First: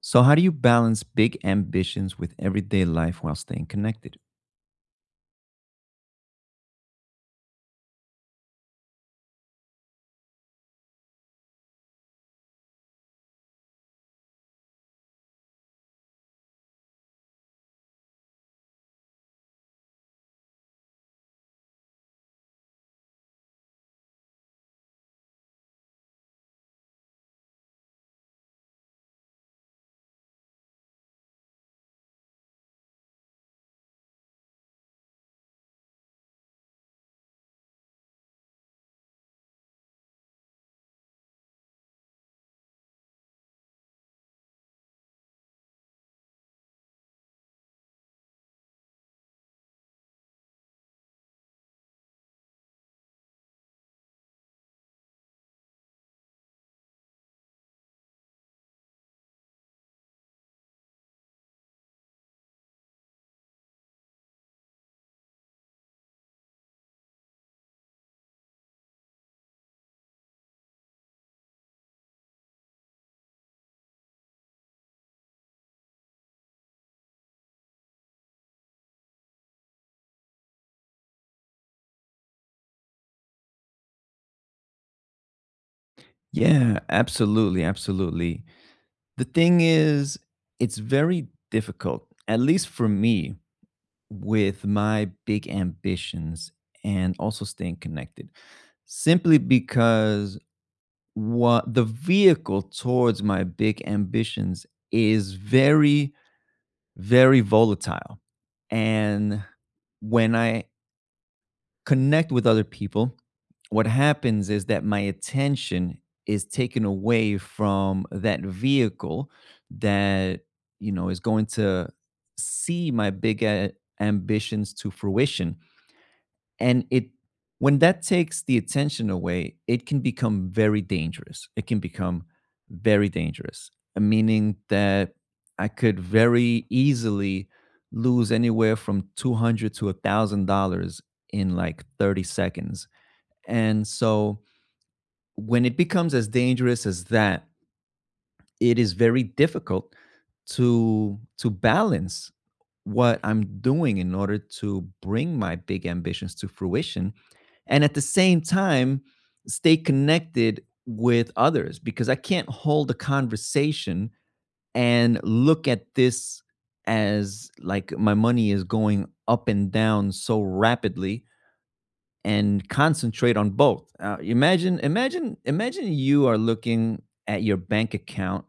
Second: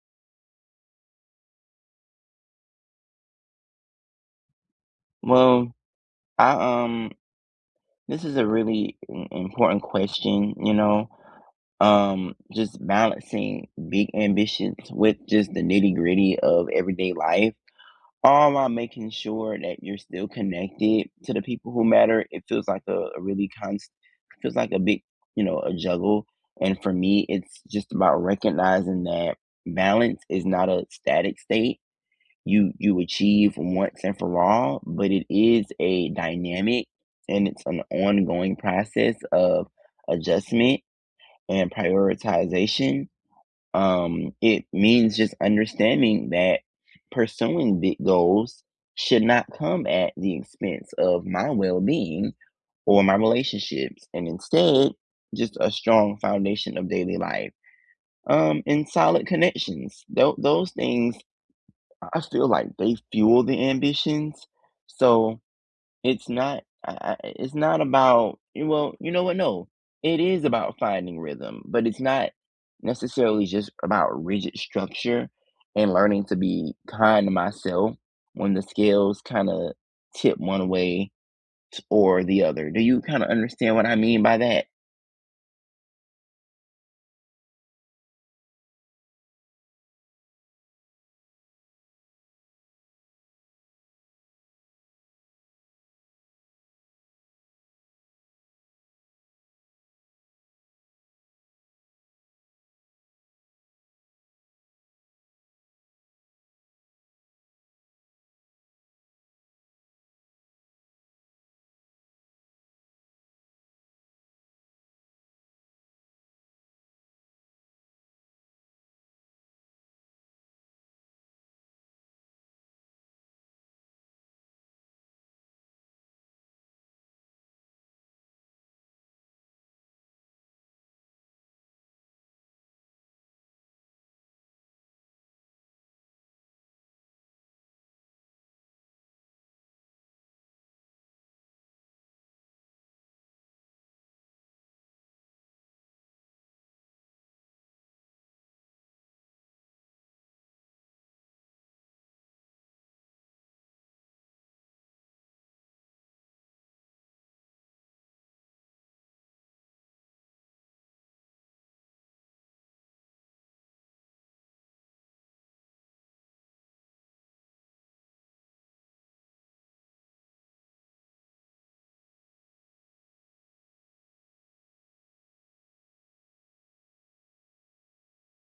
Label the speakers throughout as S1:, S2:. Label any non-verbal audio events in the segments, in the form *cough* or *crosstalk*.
S1: So, how do you balance big ambitions with everyday life while staying connected?
S2: Well, I this is a really im important question, just balancing big ambitions with just the nitty-gritty of everyday life, all while making sure that you're still connected to the people who matter. It feels like a really const feels like a big, a juggle. And for me, it's just about recognizing that balance is not a static state you achieve once and for all, but it is a dynamic and it's an ongoing process of adjustment and prioritization. It means just understanding that pursuing big goals should not come at the expense of my well-being or my relationships, and instead, just a strong foundation of daily life and solid connections. Those things I feel like they fuel the ambitions. So it's not about well, you know what? No, it is about finding rhythm, but it's not necessarily just about rigid structure and learning to be kind to myself when the scales kind of tip one way or the other. Do you kind of understand what I mean by that?
S1: Yeah, absolutely. Absolutely. The thing is, it's very difficult, at least for me, with my big ambitions and also staying connected, simply because what the vehicle towards my big ambitions is very, very volatile. And when I connect with other people, what happens is that my attention is taken away from that vehicle that is going to see my big ambitions to fruition. And it when that takes the attention away, it can become very dangerous. It can become very dangerous, meaning that I could very easily lose anywhere from 200 to $1,000 in like 30 seconds. And so when it becomes as dangerous as that, it is very difficult to balance what I'm doing in order to bring my big ambitions to fruition, and at the same time stay connected with others, because I can't hold a conversation and look at this as like my money is going up and down so rapidly and concentrate on both. Imagine you are looking at your bank account,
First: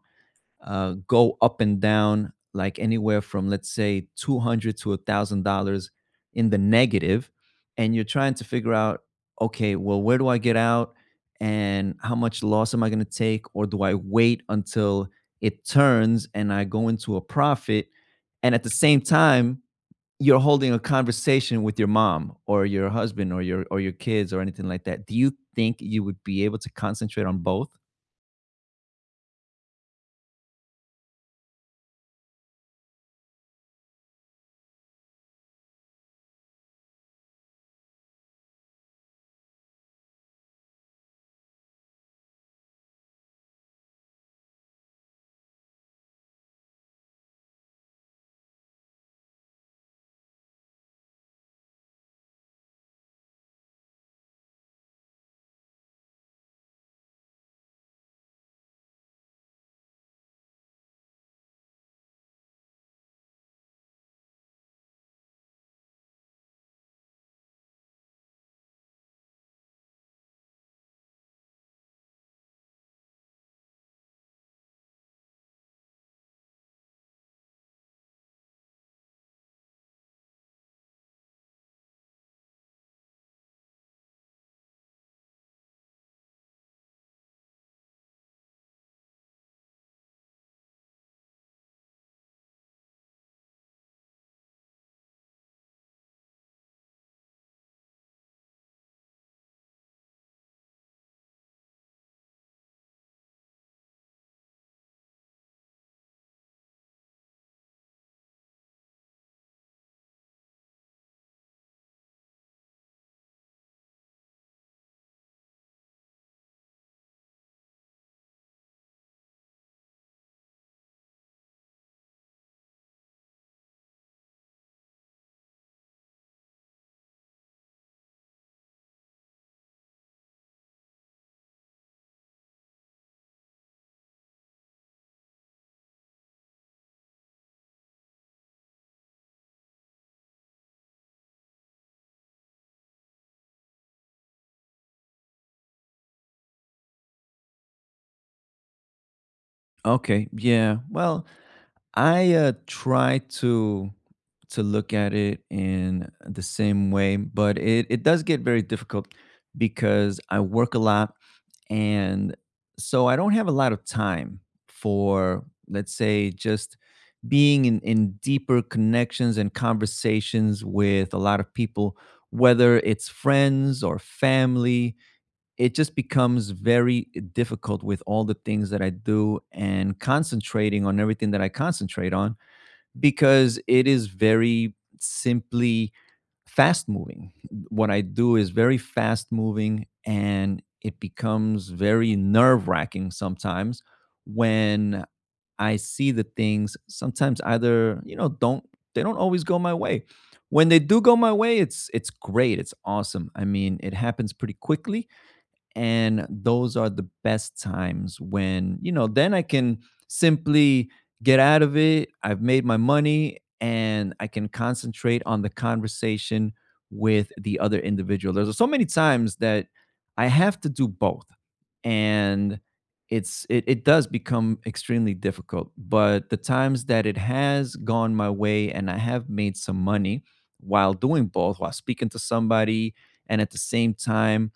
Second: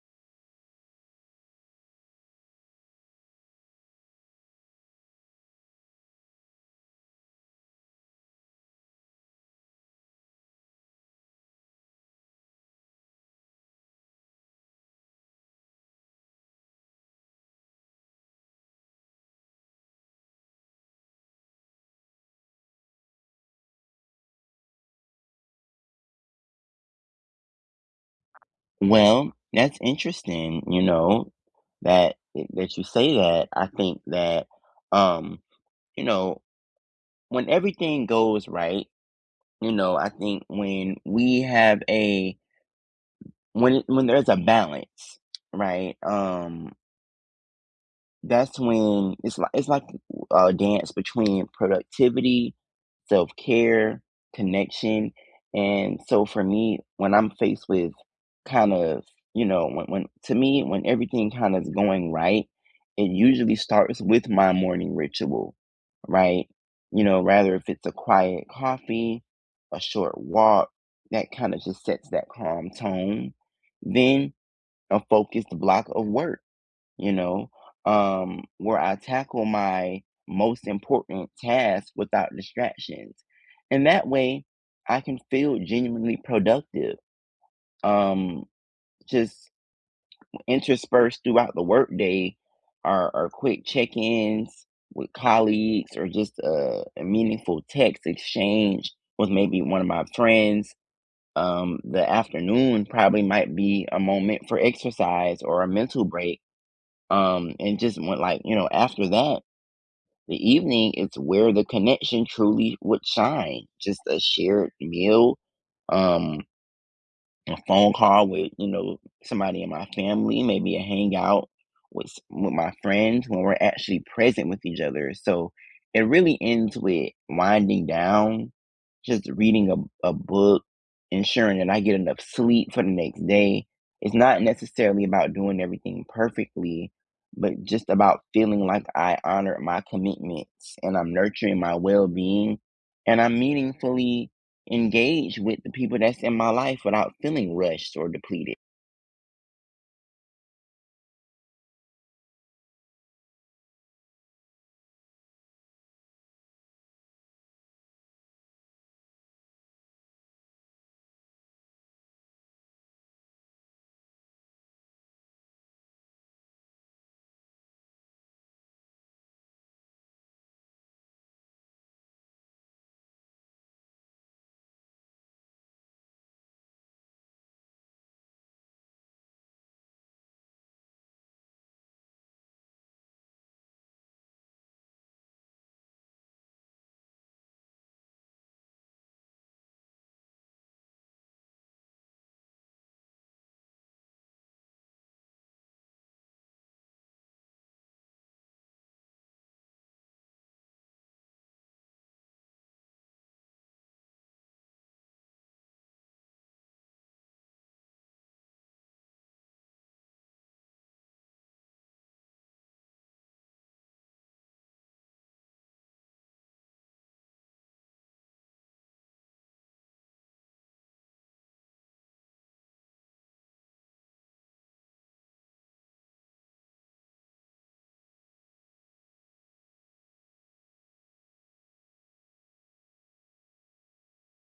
S1: go up and down like anywhere from, let's say, 200 to $1,000 in the negative, and you're trying to figure out, okay, well, where do I get out, and how much loss am I going to take, or do I wait until it turns and I go into a profit? And at the same time, you're holding a conversation with your mom or your husband or your kids or anything like that. Do you think you would be able to concentrate on both?
S2: Well, that's interesting, that you say that. I think that um you know when everything goes right, you know, I think when we have a when there's a balance, right? That's when it's like a dance between productivity, self care, connection, and so for me, when I'm faced with kind of you know when to me when everything kind of is going right, it usually starts with my morning ritual, right? You know, rather if it's a quiet coffee, a short walk, that kind of just sets that calm tone. Then a focused block of work, you know, where I tackle my most important task without distractions. And that way I can feel genuinely productive. Um, just interspersed throughout the workday are quick check ins with colleagues or just a meaningful text exchange with maybe one of my friends. The afternoon probably might be a moment for exercise or a mental break and just went like you know after that the evening is where the connection truly would shine, just a shared meal, um a phone call with somebody in my family, maybe a hangout with my friends when we're actually present with each other. So it really ends with winding down, just reading a book, ensuring that I get enough sleep for the next day. It's not necessarily about doing everything perfectly, but just about feeling like I honored my commitments and I'm nurturing my well being and I'm meaningfully engage with the people that's in my life without feeling rushed or depleted.
S1: Okay, yeah. Well, I try to look at it in the same way, but it does get very difficult because I work a lot, and so I don't have a lot of time for, let's say, just being in deeper connections and conversations with a lot of people, whether it's friends or family. It just becomes very difficult with all the things that I do and concentrating on everything that I concentrate on, because it is very simply fast moving. What I do is very fast moving, and it becomes very nerve wracking sometimes when I see the things sometimes either, you know, don't they don't always go my way. When they do go my way, it's great. It's awesome. I mean, it happens pretty quickly, and those are the best times, when then I can simply get out of it. I've made my money and I can concentrate on the conversation with the other individual. There's so many times that I have to do both, and it does become extremely difficult. But the times that it has gone my way and I have made some money while doing both, while speaking to somebody and at the same time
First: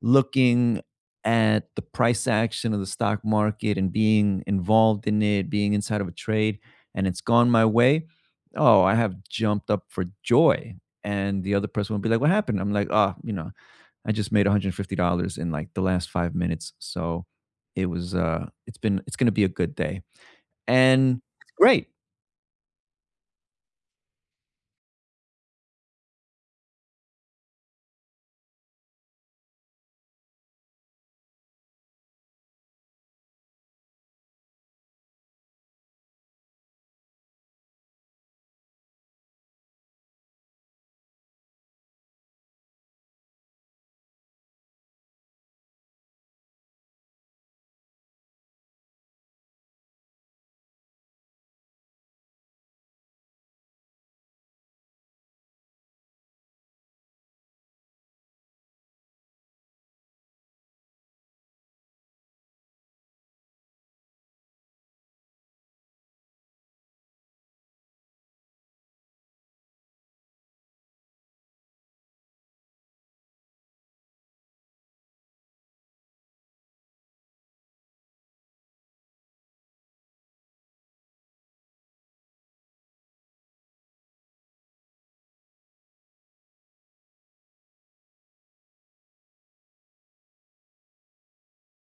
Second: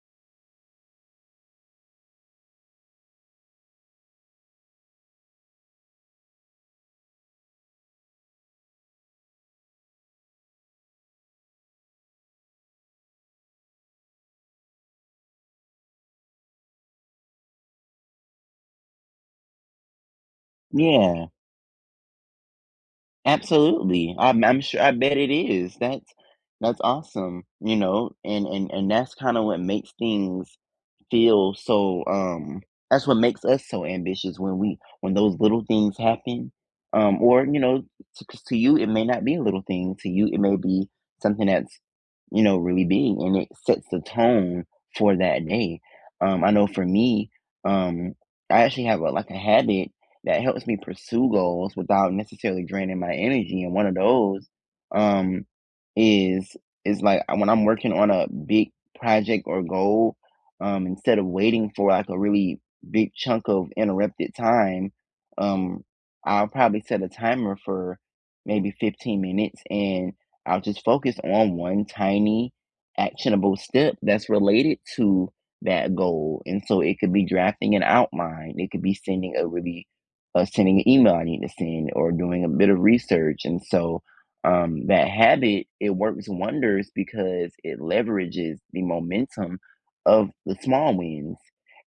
S1: looking at the price action of the stock market and being involved in it, being inside of a trade, and it's gone my way, oh, I have jumped up for joy. And the other person will be like, "What happened?" I'm like, "Oh, I just made $150 in like the last 5 minutes. So it's going to be a good day." And
S2: Yeah,
S1: it's great.
S2: absolutely. I'm sure. I bet it is. That's awesome. You know, and that's kind of what makes things feel so that's what makes us so ambitious when we when those little things happen, or you know to, 'cause to you it may not be a little thing, to you it may be something that's, you know, really big, and it sets the tone for that day. I know for me, um I actually have a like a habit that helps me pursue goals without necessarily draining my energy, and one of those um is like when I'm working on a big project or goal. Instead of waiting for like a really big chunk of interrupted time, um, I'll probably set a timer for maybe 15 minutes and I'll just focus on one tiny actionable step that's related to that goal. And so it could be drafting an outline, it could be sending a really sending an email I need to send, or doing a bit of research. And so that habit, it works wonders because it leverages the momentum of the small wins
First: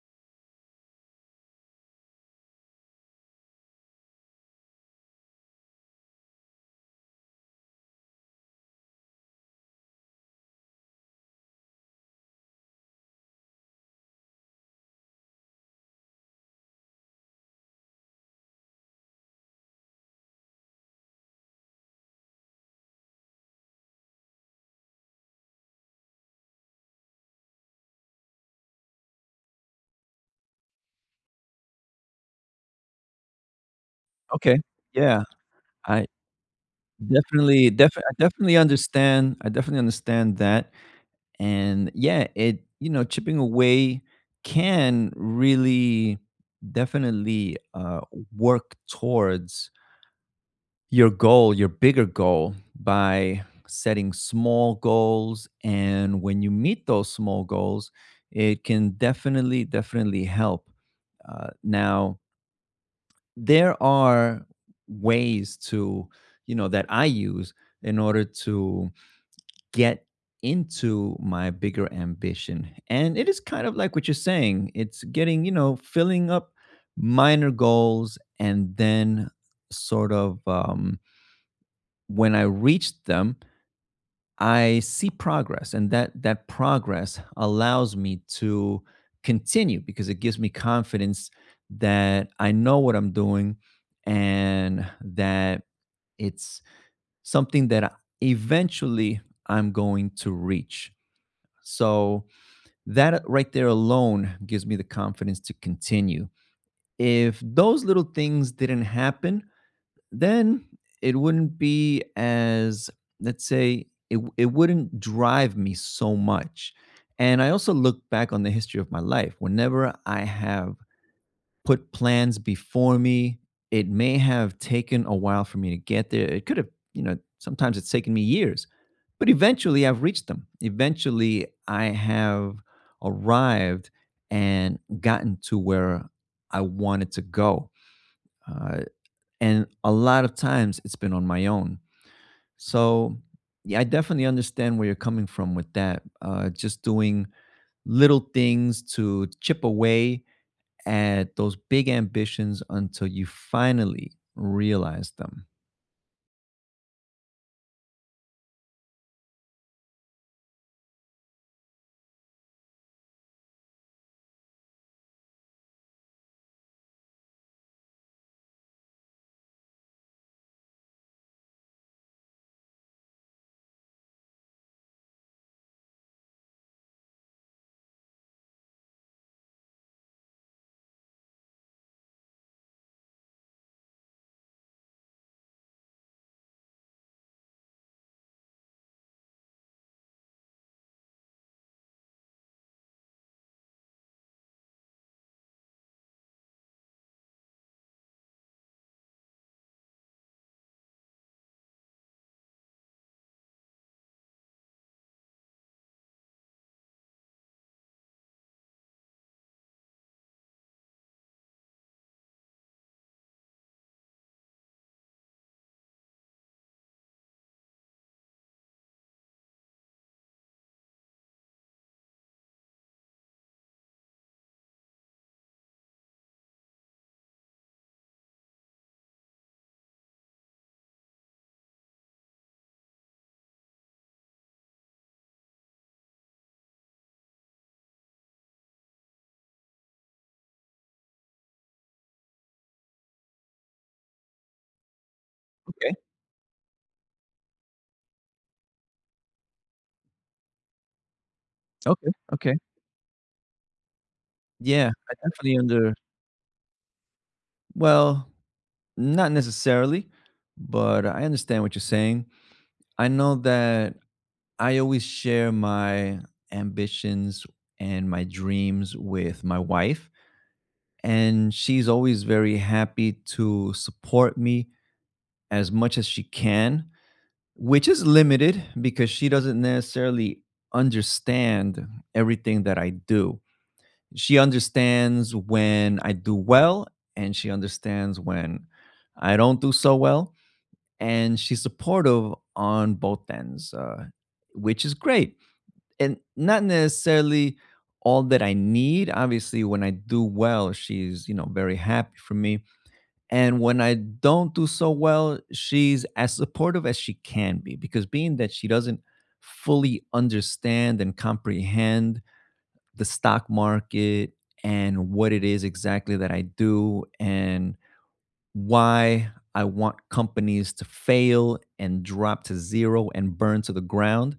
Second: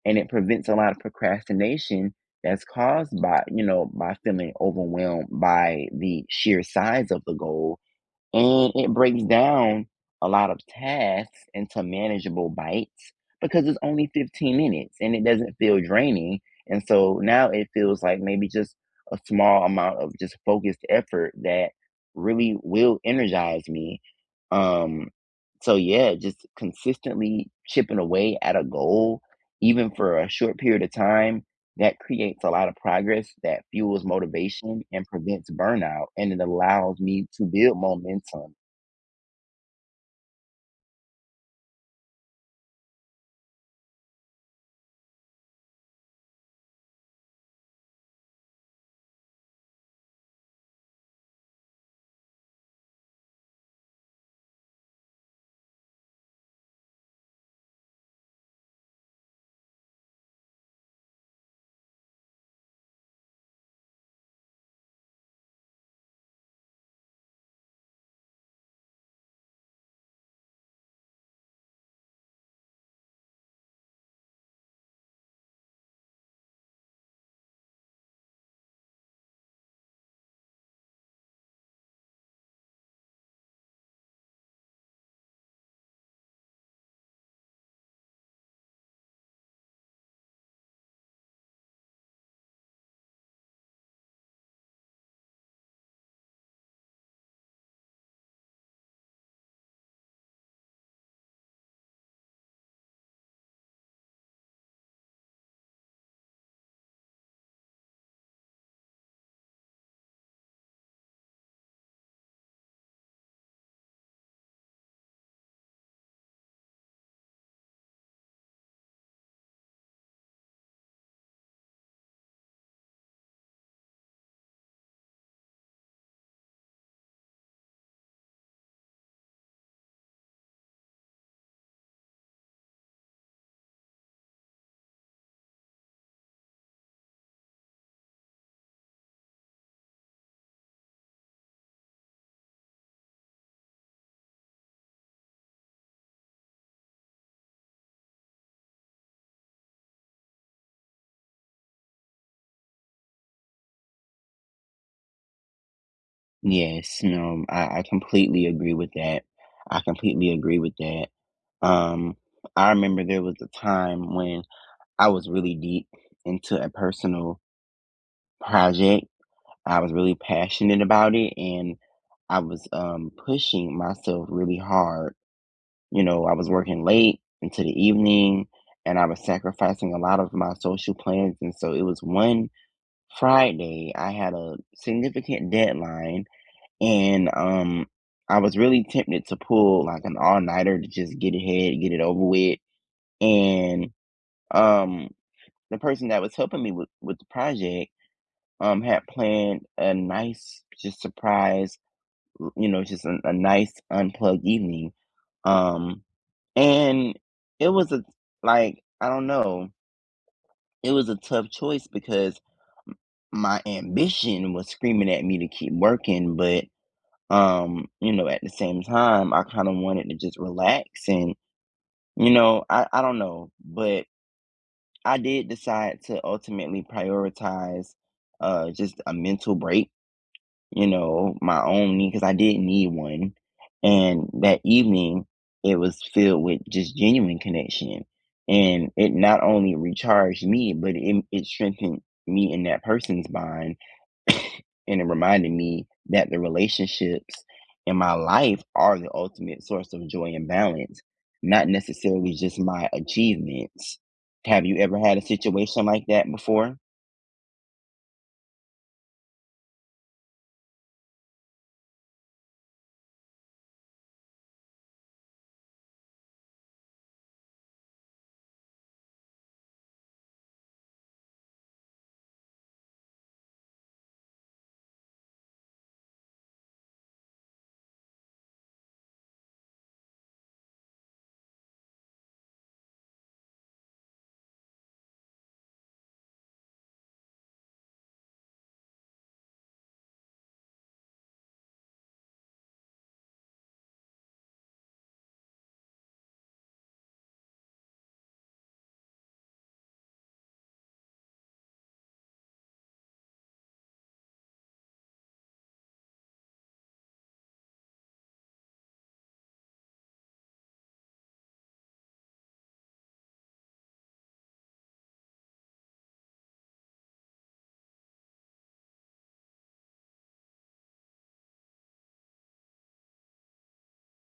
S2: and it prevents a lot of procrastination that's caused by by feeling overwhelmed by the sheer size of the goal, and it breaks down a lot of tasks into manageable bites because it's only 15 minutes and it doesn't feel draining. And so now it feels like maybe just a small amount of just focused effort that really will energize me. Um, so, yeah, just consistently chipping away at a goal, even for a short period of time, that creates a lot of progress that fuels
S1: Okay.
S2: motivation and
S1: Yeah.
S2: prevents
S1: I
S2: burnout, and it allows me to build
S1: I
S2: momentum.
S1: definitely understand. I definitely understand that. And yeah, it you know chipping away can really definitely work towards your goal, your bigger goal, by setting small goals, and when you meet those small goals it can definitely definitely help. Now, there are ways to you know that I use in order to get into my bigger ambition. And it is kind of like what you're saying. It's getting filling up minor goals, and then sort of when I reach them, I see progress, and that progress allows me to continue because it gives me confidence that I know what I'm doing, and that it's something that eventually I'm going to reach. So that right there alone gives me the confidence to continue. If those little things didn't happen, then it wouldn't be as, let's say, it wouldn't drive me so much. And I also look back on the history of my life. Whenever I have put plans before me, it may have taken a while for me to get there. It could have sometimes it's taken me years, but eventually I've reached them. Eventually I have arrived and gotten to where I wanted to go. Uh, and a lot of times it's been on my own. So, yeah, I definitely understand where you're coming from with that. Just doing little things to chip away at those big ambitions until you finally realize them.
S2: Yes, no, I completely agree with that. I completely agree with that. Um, I remember there was a time when I was really deep into a personal project. I was really passionate about it, and I was pushing myself really hard. You know, I was working late into the evening and I was sacrificing a lot of my social plans. And so it was one Friday, I had a significant deadline, and I was really tempted to pull like an all-nighter to just get ahead, get it over with. And um the person that was helping me with the project had planned a nice just surprise, you know, just a nice unplugged evening. Um And It was a, like, I don't know, it was a tough choice because my ambition was screaming at me to keep working, but you know, at the same time, I kind of wanted to just relax, and, you know, I don't know, but I did decide to ultimately prioritize just a mental break, you know, my own need, because I did need one. And that evening, it was filled with just genuine connection. And it not only recharged me, but it strengthened me and that person's bond. *coughs* And it reminded me
S1: Okay,
S2: that the relationships in my life are the ultimate source of joy and balance, not
S1: okay,
S2: necessarily
S1: okay.
S2: just my achievements. Have you
S1: Yeah,
S2: ever
S1: I
S2: had a
S1: definitely
S2: situation
S1: under
S2: like that before?
S1: well, not necessarily, but I understand what you're saying. I know that I always share my ambitions and my dreams with my wife, and she's always very happy to support me as much as she can, which is limited because she doesn't necessarily understand everything that I do. She understands when I do well, and she understands when I don't do so well, and she's supportive on both ends, which is great. And not necessarily all that I need. Obviously, when I do well, she's very happy for me, and when I don't do so well, she's as supportive as she can be, because being that she doesn't fully understand and comprehend the stock market and what it is exactly that I do, and why I want companies to fail and drop to zero and burn to the ground,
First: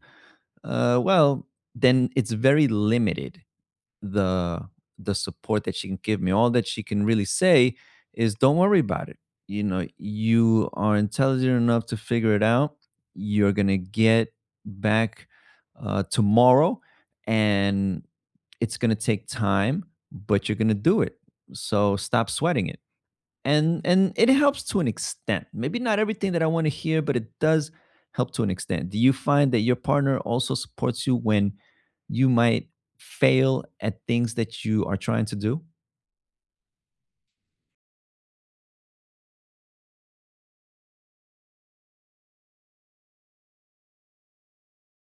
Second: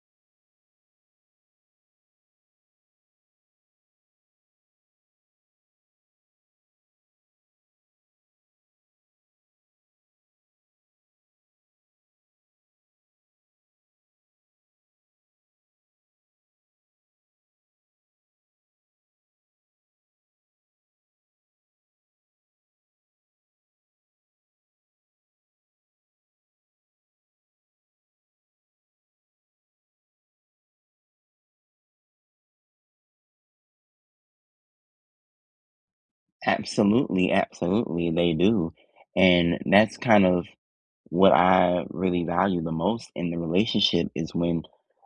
S1: well, then it's very limited, the the support that she can give me. All that she can really say is, "Don't worry about it. You know, you are intelligent enough to figure it out. You're going to get back tomorrow, and it's going to take time, but you're going to do it. So stop sweating it." And it helps to an extent, maybe not everything that I want to hear, but it does help to an extent. Do you find that your partner also supports you when you might fail at things that you are trying to do?
S2: Absolutely, absolutely, they do. And that's kind of what I really value the most in the relationship, is when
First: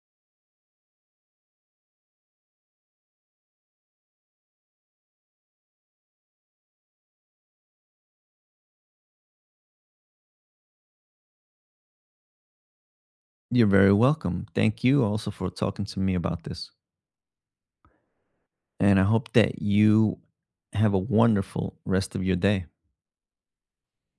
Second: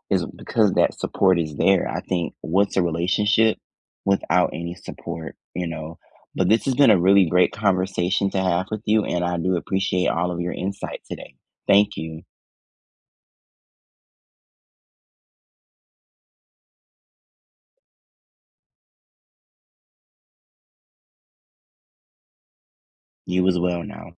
S2: is because that support is there. I think what's a relationship without any support, you know? But this has been a really great conversation to have with you, and I do appreciate all of your insight today. Thank you.
S1: You're very welcome. Thank you also for talking to me about this, and I hope that you have a wonderful rest of your day.
S2: You as well now.